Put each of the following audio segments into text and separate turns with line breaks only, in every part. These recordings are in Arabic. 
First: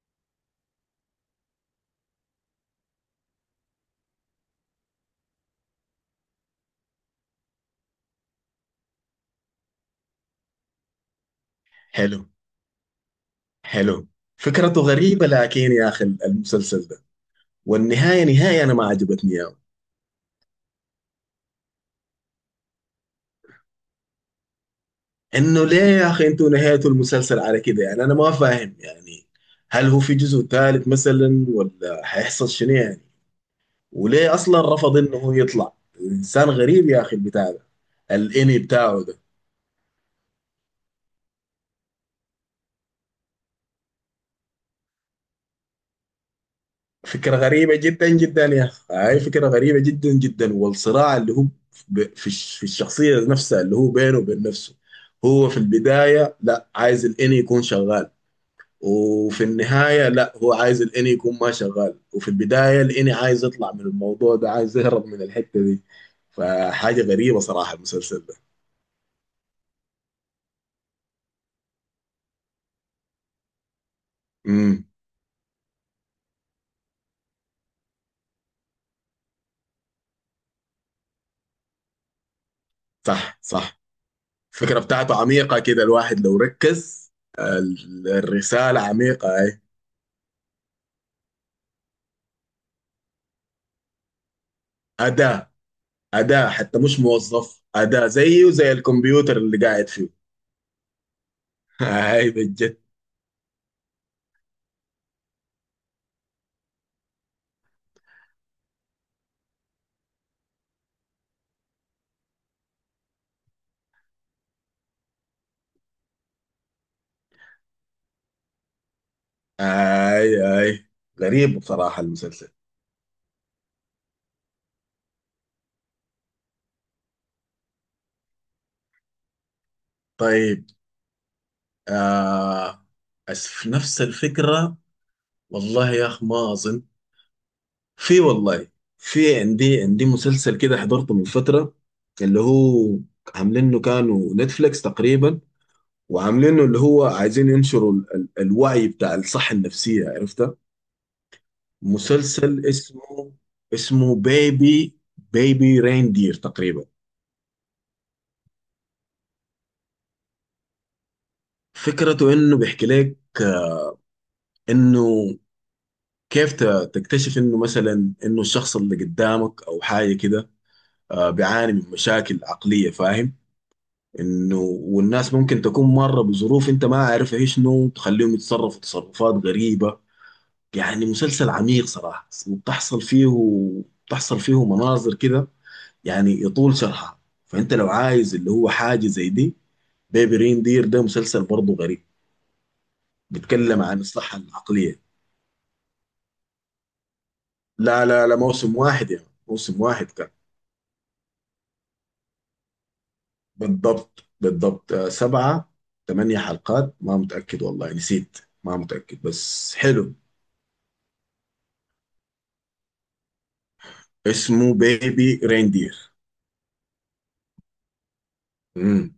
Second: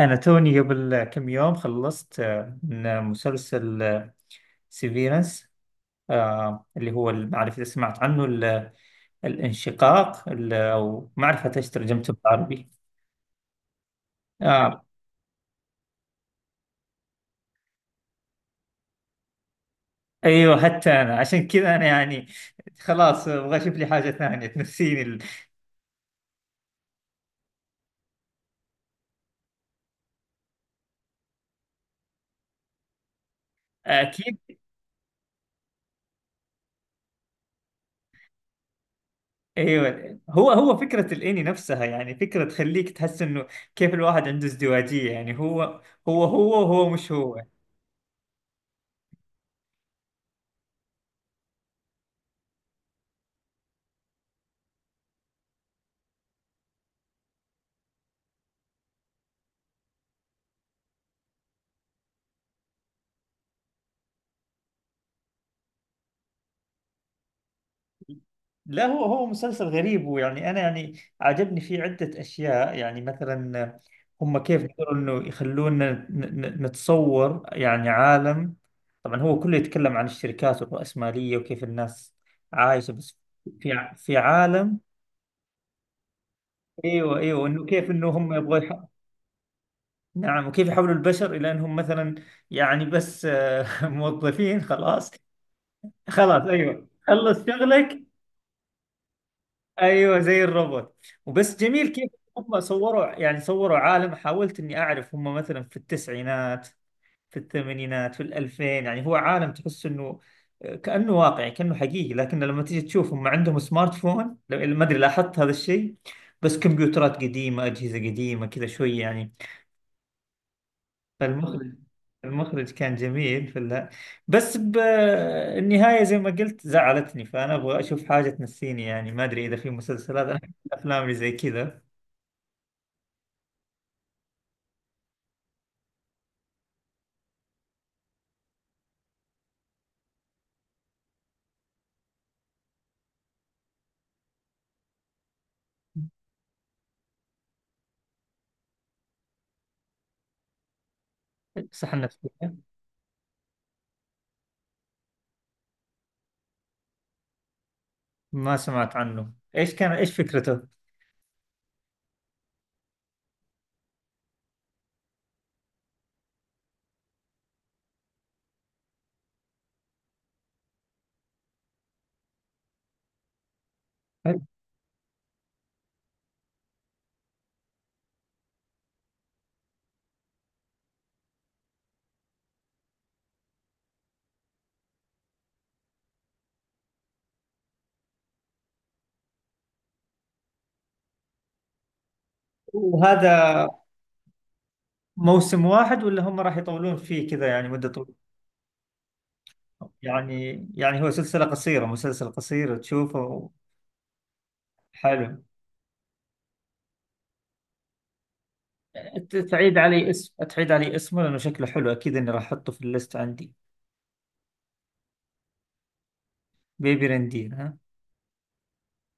أنا توني قبل كم يوم خلصت من مسلسل سيفيرنس اللي هو ما أعرف إذا سمعت عنه الانشقاق، أو ما أعرف حتى إيش ترجمته
حلو.
بالعربي.
حلو. فكرته
آه،
غريبة لكن يا أخي المسلسل ده. والنهاية أنا ما عجبتني يا.
أيوه، حتى أنا عشان كذا أنا يعني خلاص، أبغى أشوف لي حاجة ثانية تنسيني
إنه ليه يا أخي أنتوا نهايتوا المسلسل على كده؟ يعني أنا ما فاهم يعني. هل هو في جزء ثالث مثلا ولا هيحصل شنو يعني؟ وليه
أكيد.
أصلا رفض إنه هو يطلع؟ إنسان غريب يا أخي البتاع ده، الإني بتاعه ده.
أيوه، هو هو فكرة الإني نفسها، يعني فكرة تخليك تحس إنه كيف الواحد عنده ازدواجية، يعني هو هو هو وهو مش
فكرة
هو.
غريبة جدا جدا يا أخي، هاي فكرة غريبة جدا جدا، والصراع اللي هو في في الشخصية نفسها اللي هو بينه وبين نفسه. هو في البداية لا عايز الإني يكون شغال، وفي النهاية لا هو عايز الإني يكون ما شغال، وفي البداية الإني عايز يطلع من الموضوع ده، عايز يهرب من الحتة دي. فحاجة غريبة صراحة المسلسل ده.
لا، هو هو مسلسل غريب، ويعني انا يعني عجبني فيه عده اشياء، يعني مثلا هم كيف
امم.
قدروا انه يخلونا نتصور يعني عالم. طبعا هو كله يتكلم عن الشركات والرأسمالية وكيف الناس عايشة، بس
صح
في
صح.
في عالم.
الفكرة بتاعته عميقة كده، الواحد لو ركز.
ايوه ايوه، انه كيف انه هم يبغوا
الرسالة عميقة، أي.
نعم. وكيف يحولوا البشر الى انهم مثلا يعني بس، موظفين خلاص.
أداة.
خلاص،
أداة حتى
ايوه،
مش
خلص
موظف،
شغلك.
أداة زيه وزي الكمبيوتر اللي قاعد فيه.
ايوه زي الروبوت. وبس جميل كيف
هاي
هم
بجد.
صوروا يعني صوروا عالم. حاولت اني اعرف هم مثلا في التسعينات، في الثمانينات، في الألفين، يعني هو عالم تحس انه كأنه واقعي كأنه حقيقي. لكن لما تيجي تشوف هم عندهم سمارت فون، ما ادري لاحظت هذا الشيء، بس كمبيوترات قديمة، أجهزة قديمة كذا شوي يعني.
هاي. هاي. غريب
فالمخرج،
بصراحة المسلسل.
المخرج كان جميل في بس بالنهاية زي ما قلت زعلتني، فأنا أبغى أشوف حاجة تنسيني. يعني ما أدري إذا في مسلسلات، أنا أحب
طيب.
الأفلام اللي زي كذا.
آه. في نفس الفكرة، والله يا أخ ما أظن. في والله. في. عندي مسلسل كده حضرته من فترة، اللي هو عاملينه كانوا نتفليكس تقريبا، وعاملينه اللي هو عايزين ينشروا الوعي بتاع الصحة النفسية، عرفتها.
صح، نفسية.
مسلسل اسمه، اسمه بيبي ريندير تقريبا.
ما سمعت عنه، إيش كان، إيش فكرته؟
فكرته انه بيحكي لك انه كيف تكتشف انه مثلا انه الشخص اللي قدامك او حاجه كده، بيعاني من مشاكل عقليه، فاهم. انه والناس ممكن تكون مره بظروف انت ما عارفها ايش شنو، تخليهم يتصرفوا تصرفات غريبه. يعني مسلسل عميق صراحه، وبتحصل فيه بتحصل فيه مناظر كده، يعني يطول شرحها. فانت لو عايز اللي هو حاجه زي دي، بيبي ريندير ده مسلسل برضه غريب،
وهذا
بيتكلم عن الصحة العقلية.
موسم واحد ولا هم راح يطولون فيه كذا يعني مدة
لا
طويلة؟
لا لا، موسم واحد يا يعني. موسم واحد كان.
يعني يعني هو سلسلة قصيرة، مسلسل قصير تشوفه.
بالضبط بالضبط.
حلو.
سبعة ثمانية حلقات، ما متأكد والله، نسيت. ما متأكد بس
تعيد علي
حلو.
اسم، تعيد علي اسمه، لأنه شكله حلو أكيد إني راح أحطه في الليست عندي.
اسمه بيبي ريندير.
بيبي رندين، ها.
امم.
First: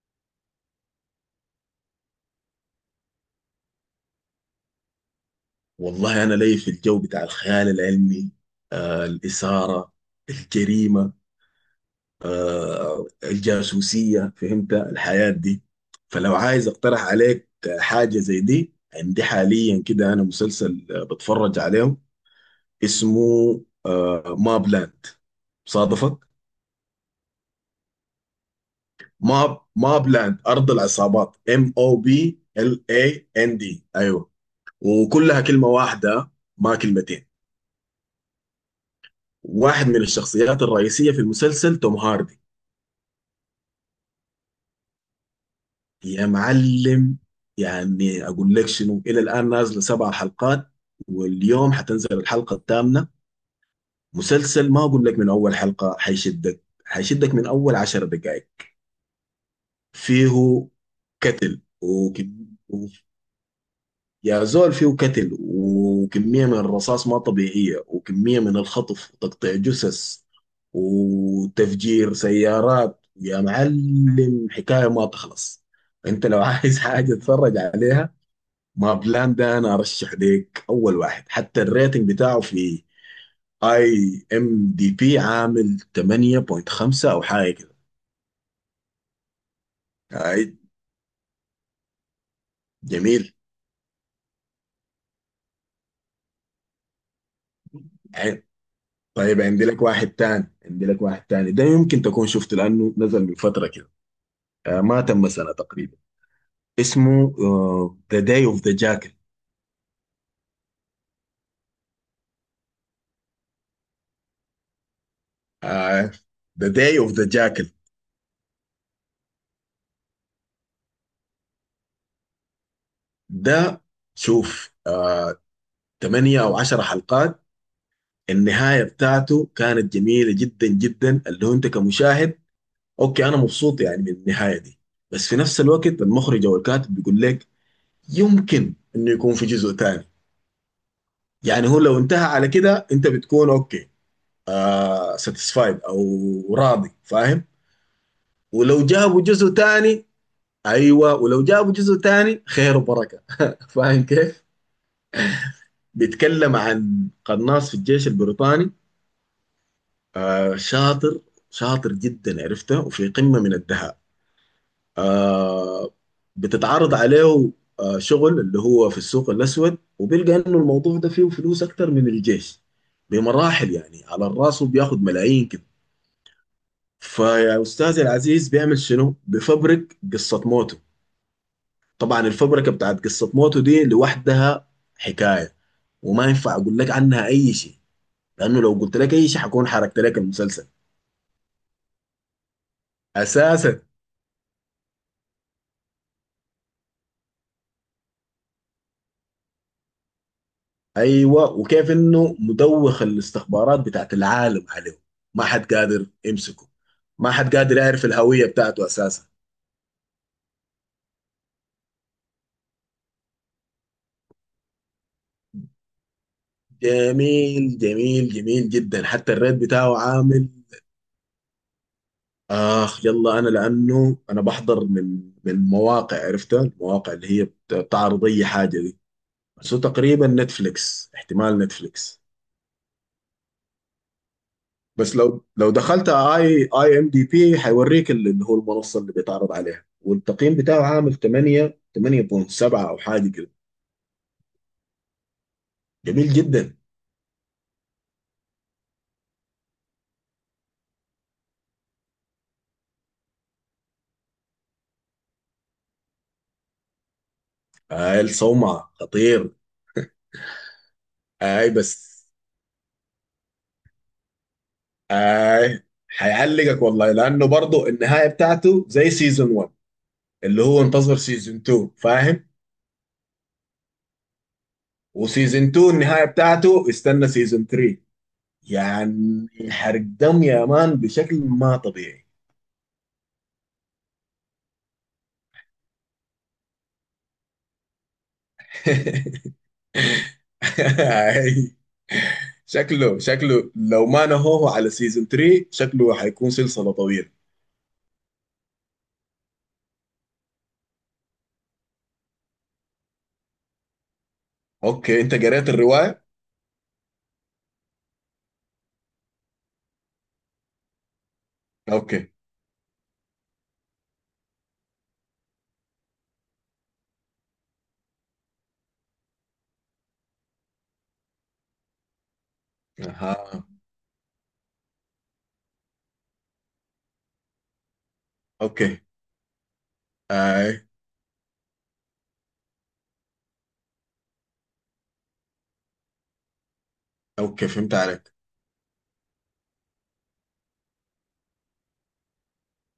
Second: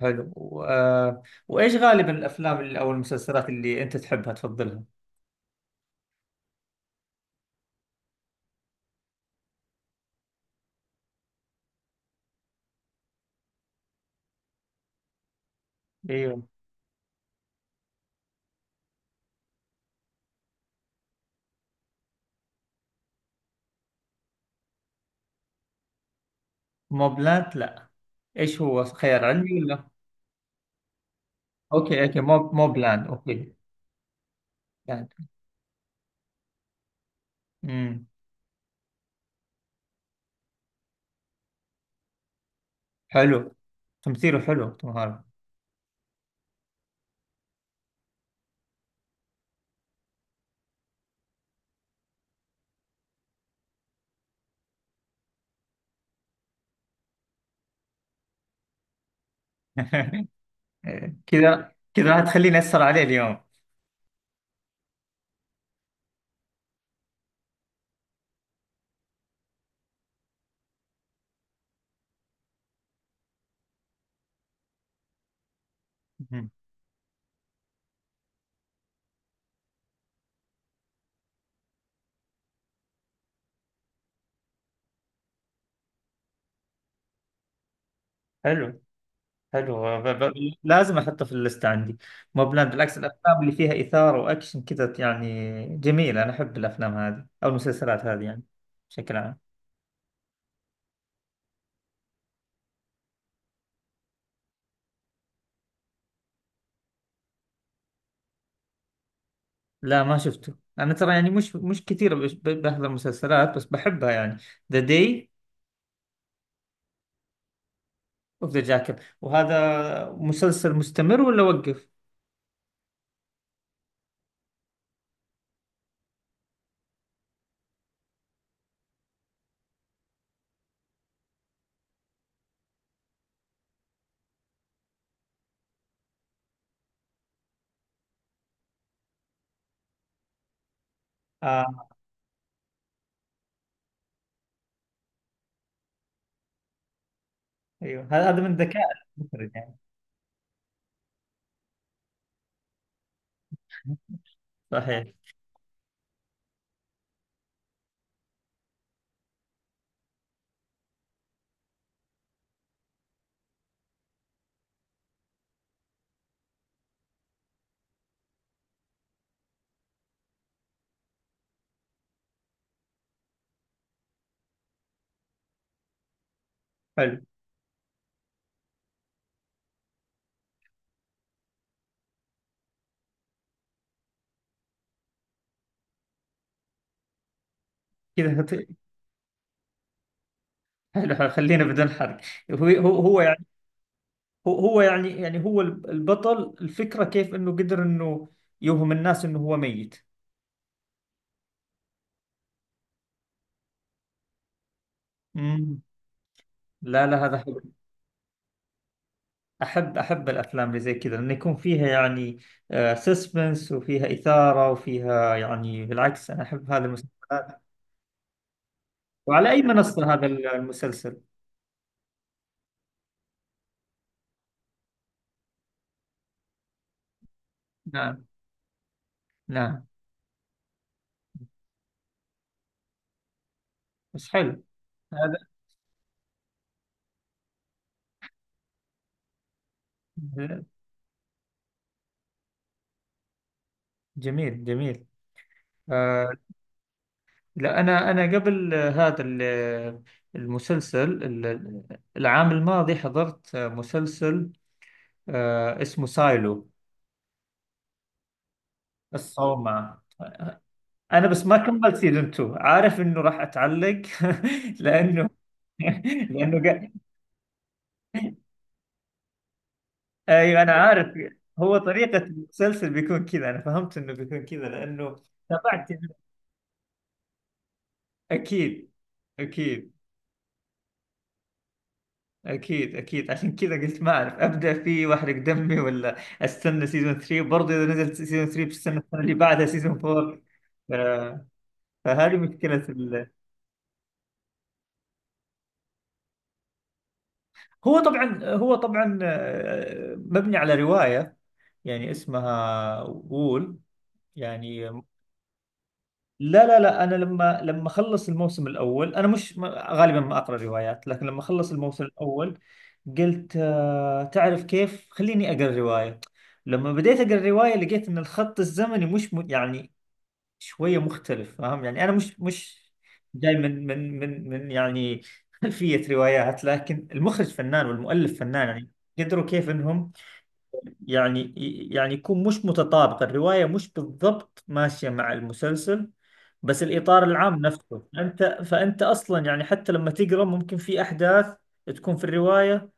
حلو وايش غالبا الافلام اللي او المسلسلات اللي انت تحبها تفضلها؟
والله أنا لي في الجو بتاع الخيال العلمي، آه الإثارة، الجريمة، الجاسوسية، فهمت الحياة دي. فلو
ايوه.
عايز اقترح عليك حاجة زي دي، عندي حاليا كده انا مسلسل بتفرج عليه، اسمه ماب لاند، صادفك؟
موب لاند؟ لا. ايش هو، خيال علمي ولا؟
ماب لاند، ارض العصابات، ام او
اوكي
بي
اوكي، موب
ال
موب لاند
اي ان
اوكي.
دي، ايوه.
لاند.
وكلها كلمة واحدة، ما كلمتين.
امم.
واحد من الشخصيات الرئيسية في المسلسل توم هاردي.
حلو. تمثيله حلو، توم هاردي.
يا معلم، يعني اقول لك شنو، الى الان نازله سبع حلقات، واليوم حتنزل الحلقه الثامنه. مسلسل، ما اقول لك من اول حلقه حيشدك من اول 10 دقائق. فيه قتل
كذا كذا راح
وكم...
تخليني اسهر
و-
عليه اليوم.
يا زول فيه قتل، وكميه من الرصاص ما طبيعيه، وكميه من الخطف وتقطيع جثث وتفجير سيارات، يا معلم حكايه ما تخلص. انت لو
مم.
عايز حاجه تتفرج عليها، ما بلان ده انا ارشح ليك اول واحد، حتى الريتنج بتاعه في اي ام دي بي عامل 8.5 او حاجه كده.
حلو حلو،
هاي
لازم احطه في الليست عندي. موب لاند، بالعكس
جميل.
الافلام اللي فيها اثاره واكشن كذا يعني جميله، انا احب الافلام هذه او المسلسلات هذه يعني
هاي.
بشكل عام.
طيب عندي لك واحد تاني، عندي لك واحد تاني ده يمكن تكون شفته لانه نزل من فتره كده، آه ما تم سنه تقريبا. اسمه ذا داي اوف ذا جاكل.
لا ما شفته انا، ترى يعني مش مش كثير بحضر مسلسلات بس بحبها يعني. ذا داي
ذا داي اوف ذا جاكل
اوف ذا جاكيت. وهذا مسلسل مستمر ولا وقف؟
ده، شوف آه 8 او 10 حلقات. النهايه بتاعته كانت جميله جدا جدا، اللي هو انت كمشاهد اوكي انا مبسوط يعني من النهايه دي. بس في نفس الوقت المخرج او الكاتب بيقول لك يمكن انه يكون في جزء تاني.
اه.
يعني هو لو انتهى على كده انت بتكون اوكي، آه ساتيسفايد او راضي، فاهم.
ايوه، هذا من ذكاء
ولو جابوا جزء
المخرج يعني.
تاني، ايوه ولو جابوا جزء تاني خير وبركه فاهم كيف.
صحيح.
بيتكلم عن قناص في الجيش البريطاني، آه شاطر، شاطر جدا عرفته، وفي قمه من الدهاء، آه. بتتعرض عليه آه شغل اللي هو في السوق الأسود، وبيلقى إنه الموضوع ده فيه فلوس أكتر من الجيش بمراحل، يعني على الراس، وبياخد ملايين كده.
حلو
فيا أستاذي العزيز بيعمل شنو؟ بفبرك قصة موته. طبعا الفبركة بتاعت قصة موته دي لوحدها حكاية، وما ينفع أقول لك عنها أي شيء،
كذا،
لأنه لو قلت لك أي شيء حكون حركت لك المسلسل
حلو حلو. خلينا بدون حرق. هو هو هو يعني،
أساسا.
هو هو يعني يعني هو البطل، الفكرة كيف انه قدر انه يوهم الناس انه هو ميت.
ايوه، وكيف انه مدوخ الاستخبارات بتاعت العالم عليه، ما حد
امم.
قادر يمسكه،
لا لا،
ما
هذا
حد
حلو.
قادر يعرف الهويه بتاعته اساسا.
أحب أحب الأفلام اللي زي كذا، لأن يكون فيها يعني سسبنس وفيها إثارة وفيها يعني. بالعكس أنا أحب هذا المسلسلات.
جميل جميل جميل جدا، حتى
وعلى
الريت
أي
بتاعه
منصة هذا
عامل.
المسلسل؟
اخ يلا انا، لانه انا بحضر من مواقع عرفتها، المواقع اللي هي
نعم
بتعرض اي حاجه دي. بس هو
نعم.
تقريبا نتفليكس، احتمال نتفليكس.
بس حلو.
بس
هذا
لو دخلت اي ام دي بي، هيوريك اللي هو المنصه اللي بيتعرض عليها، والتقييم بتاعه عامل 8 8.7 او حاجه كده.
جميل جميل.
جميل
آه.
جدا.
لا، أنا قبل هذا المسلسل، العام الماضي حضرت مسلسل آه اسمه سايلو.
اي الصومعه خطير.
الصومعة. أنا بس ما
اي
كملت
بس.
سيزون 2، عارف إنه راح أتعلق. لأنه
اي.
لانه
هيعلقك والله، لانه برضه النهايه بتاعته زي سيزون 1،
ايوه
اللي
انا
هو
عارف.
انتظر سيزون
هو
2،
طريقة
فاهم.
المسلسل بيكون كذا، انا فهمت انه بيكون كذا لانه
وسيزون
تابعت.
2 النهايه بتاعته استنى سيزون 3.
اكيد،
يعني
اكيد
حرق دم يا مان بشكل ما طبيعي.
اكيد اكيد، عشان كذا قلت ما اعرف، ابدا فيه واحرق دمي، ولا استنى سيزون 3 برضه؟ اذا نزل سيزون 3 بستنى السنة اللي بعدها سيزون 4. ف- فهذه مشكلة
شكله لو ما نهوه على سيزون 3 شكله حيكون سلسلة طويلة.
هو طبعا، هو طبعا، مبني على رواية يعني اسمها وول يعني.
اوكي انت قريت الرواية؟
لا لا لا، انا لما اخلص الموسم الاول انا مش غالبا ما اقرا روايات، لكن لما اخلص الموسم
اوكي.
الاول قلت آه تعرف كيف، خليني اقرا روايه. لما بديت اقرا روايه لقيت ان الخط الزمني مش م... يعني شويه مختلف، فاهم يعني. انا مش جاي
اها.
من يعني خلفيه روايات، لكن المخرج فنان والمؤلف فنان يعني
اوكي.
قدروا كيف انهم
اي.
يعني، يعني يكون مش متطابق الرواية، مش بالضبط ماشية مع المسلسل. بس الإطار العام
اوكي فهمت
نفسه
عليك.
أنت، فأنت أصلا يعني حتى لما تقرأ ممكن في أحداث تكون في الرواية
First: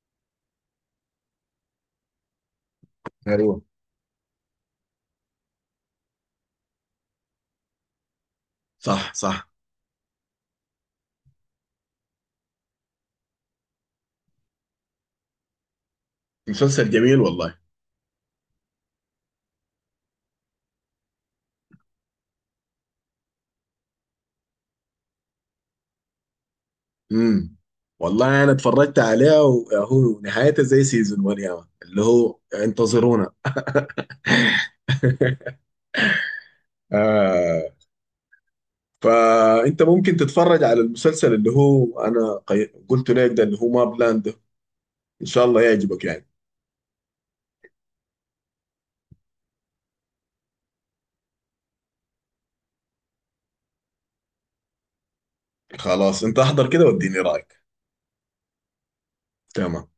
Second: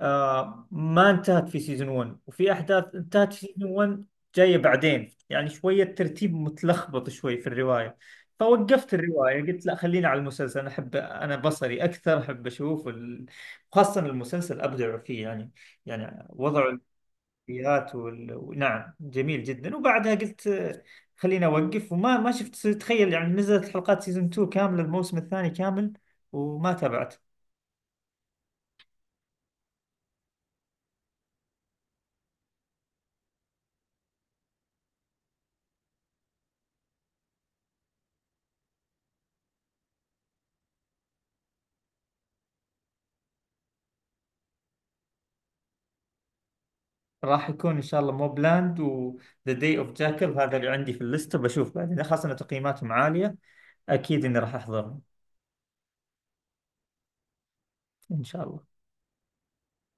ما انتهت في سيزون 1، وفي أحداث انتهت في
ايوه.
سيزون 1 جاية بعدين. يعني شوية ترتيب متلخبط شوي في الرواية. فوقفت
صح
الرواية،
صح.
قلت لا خلينا على المسلسل. أنا أحب، أنا بصري أكثر، أحب أشوف خاصة المسلسل أبدع فيه يعني، يعني وضعه
مسلسل جميل والله.
السيئات نعم جميل جدا. وبعدها قلت خليني اوقف وما ما شفت تخيل يعني نزلت حلقات سيزون 2 كامله، الموسم الثاني كامل وما تابعت.
امم. والله انا اتفرجت عليه، وهو نهايته زي سيزون 1 يا مان، اللي هو انتظرونا، آه. فانت ممكن تتفرج على المسلسل اللي هو انا قلت لك ده اللي هو ما بلاند ده، ان شاء الله يعجبك يعني.
راح يكون ان شاء الله موب لاند، وذا داي اوف جاكل، هذا اللي عندي في الليسته، بشوف بعدين خاصه ان تقييماتهم عاليه. اكيد اني راح احضرهم
خلاص انت احضر كده واديني رايك.
ان شاء الله.
تمام.